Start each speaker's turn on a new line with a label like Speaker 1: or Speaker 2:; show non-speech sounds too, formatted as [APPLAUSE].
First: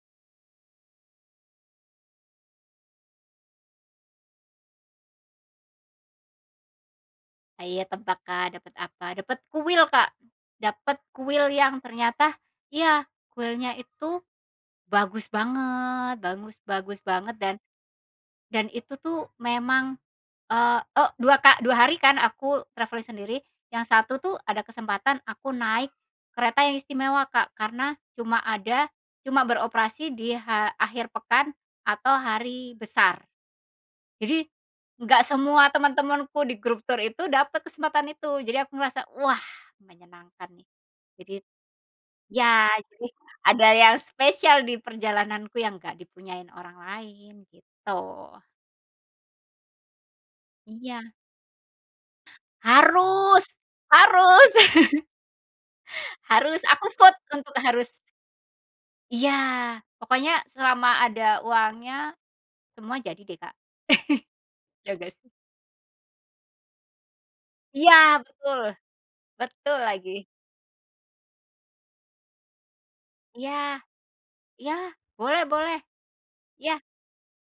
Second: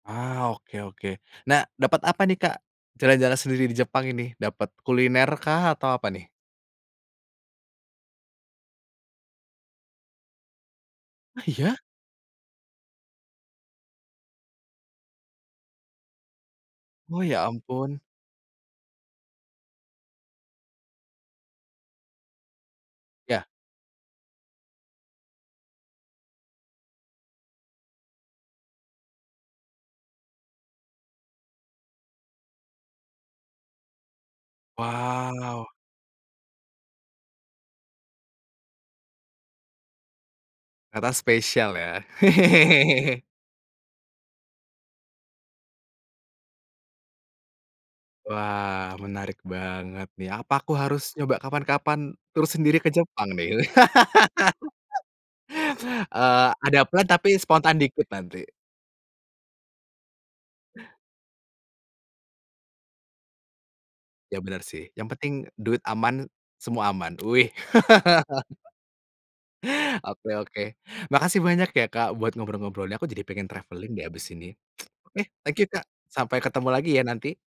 Speaker 1: Ah, oke oke. Nah, dapet apa nih, Kak, jalan-jalan sendiri di Jepang ini dapet kuliner kah, atau apa nih?
Speaker 2: Hayo tebak, Kak, dapet apa? Dapet kuil, Kak, dapet
Speaker 1: Ah,
Speaker 2: kuil
Speaker 1: iya?
Speaker 2: yang ternyata iya kuilnya itu bagus banget, bagus bagus
Speaker 1: Oh,
Speaker 2: banget
Speaker 1: ya
Speaker 2: dan
Speaker 1: ampun.
Speaker 2: dan itu tuh memang, eee, oh 2 ka 2 hari kan aku travelling sendiri,
Speaker 1: Ya.
Speaker 2: yang 1 tuh ada kesempatan aku naik kereta yang istimewa, Kak, karena cuma ada cuma beroperasi di ha akhir pekan atau hari besar. Jadi nggak
Speaker 1: Wow.
Speaker 2: semua teman-temanku di grup tour itu dapet kesempatan itu jadi aku ngerasa, wah menyenangkan nih
Speaker 1: Ternyata
Speaker 2: jadi
Speaker 1: spesial ya.
Speaker 2: ya jadi
Speaker 1: [LAUGHS]
Speaker 2: ada yang spesial di perjalananku yang nggak dipunyai orang lain, gitu.
Speaker 1: Wah, menarik banget nih apa aku harus
Speaker 2: Iya.
Speaker 1: nyoba kapan-kapan tour sendiri ke Jepang
Speaker 2: Harus
Speaker 1: nih?
Speaker 2: harus. [LAUGHS]
Speaker 1: [LAUGHS] Eee,
Speaker 2: Harus,
Speaker 1: ada
Speaker 2: aku
Speaker 1: plan
Speaker 2: vote
Speaker 1: tapi
Speaker 2: untuk
Speaker 1: spontan
Speaker 2: harus.
Speaker 1: dikit nanti.
Speaker 2: Iya pokoknya selama ada uangnya semua jadi deh, Kak.
Speaker 1: Ya bener
Speaker 2: [LAUGHS]
Speaker 1: sih,
Speaker 2: Ya ngga
Speaker 1: yang
Speaker 2: sih?
Speaker 1: penting duit aman semua aman. Wih!
Speaker 2: Iya
Speaker 1: [LAUGHS]
Speaker 2: betul! Betul lagi.
Speaker 1: Oke oke, makasih banyak ya, Kak, buat ngobrol-ngobrolnya, aku jadi pengen
Speaker 2: Iya
Speaker 1: travelling deh abis ini.
Speaker 2: iya,
Speaker 1: [CLICKS TONGUE] Oke
Speaker 2: boleh
Speaker 1: thank you
Speaker 2: boleh.
Speaker 1: Kak, sampai ketemu
Speaker 2: Iya.
Speaker 1: lagi ya nanti.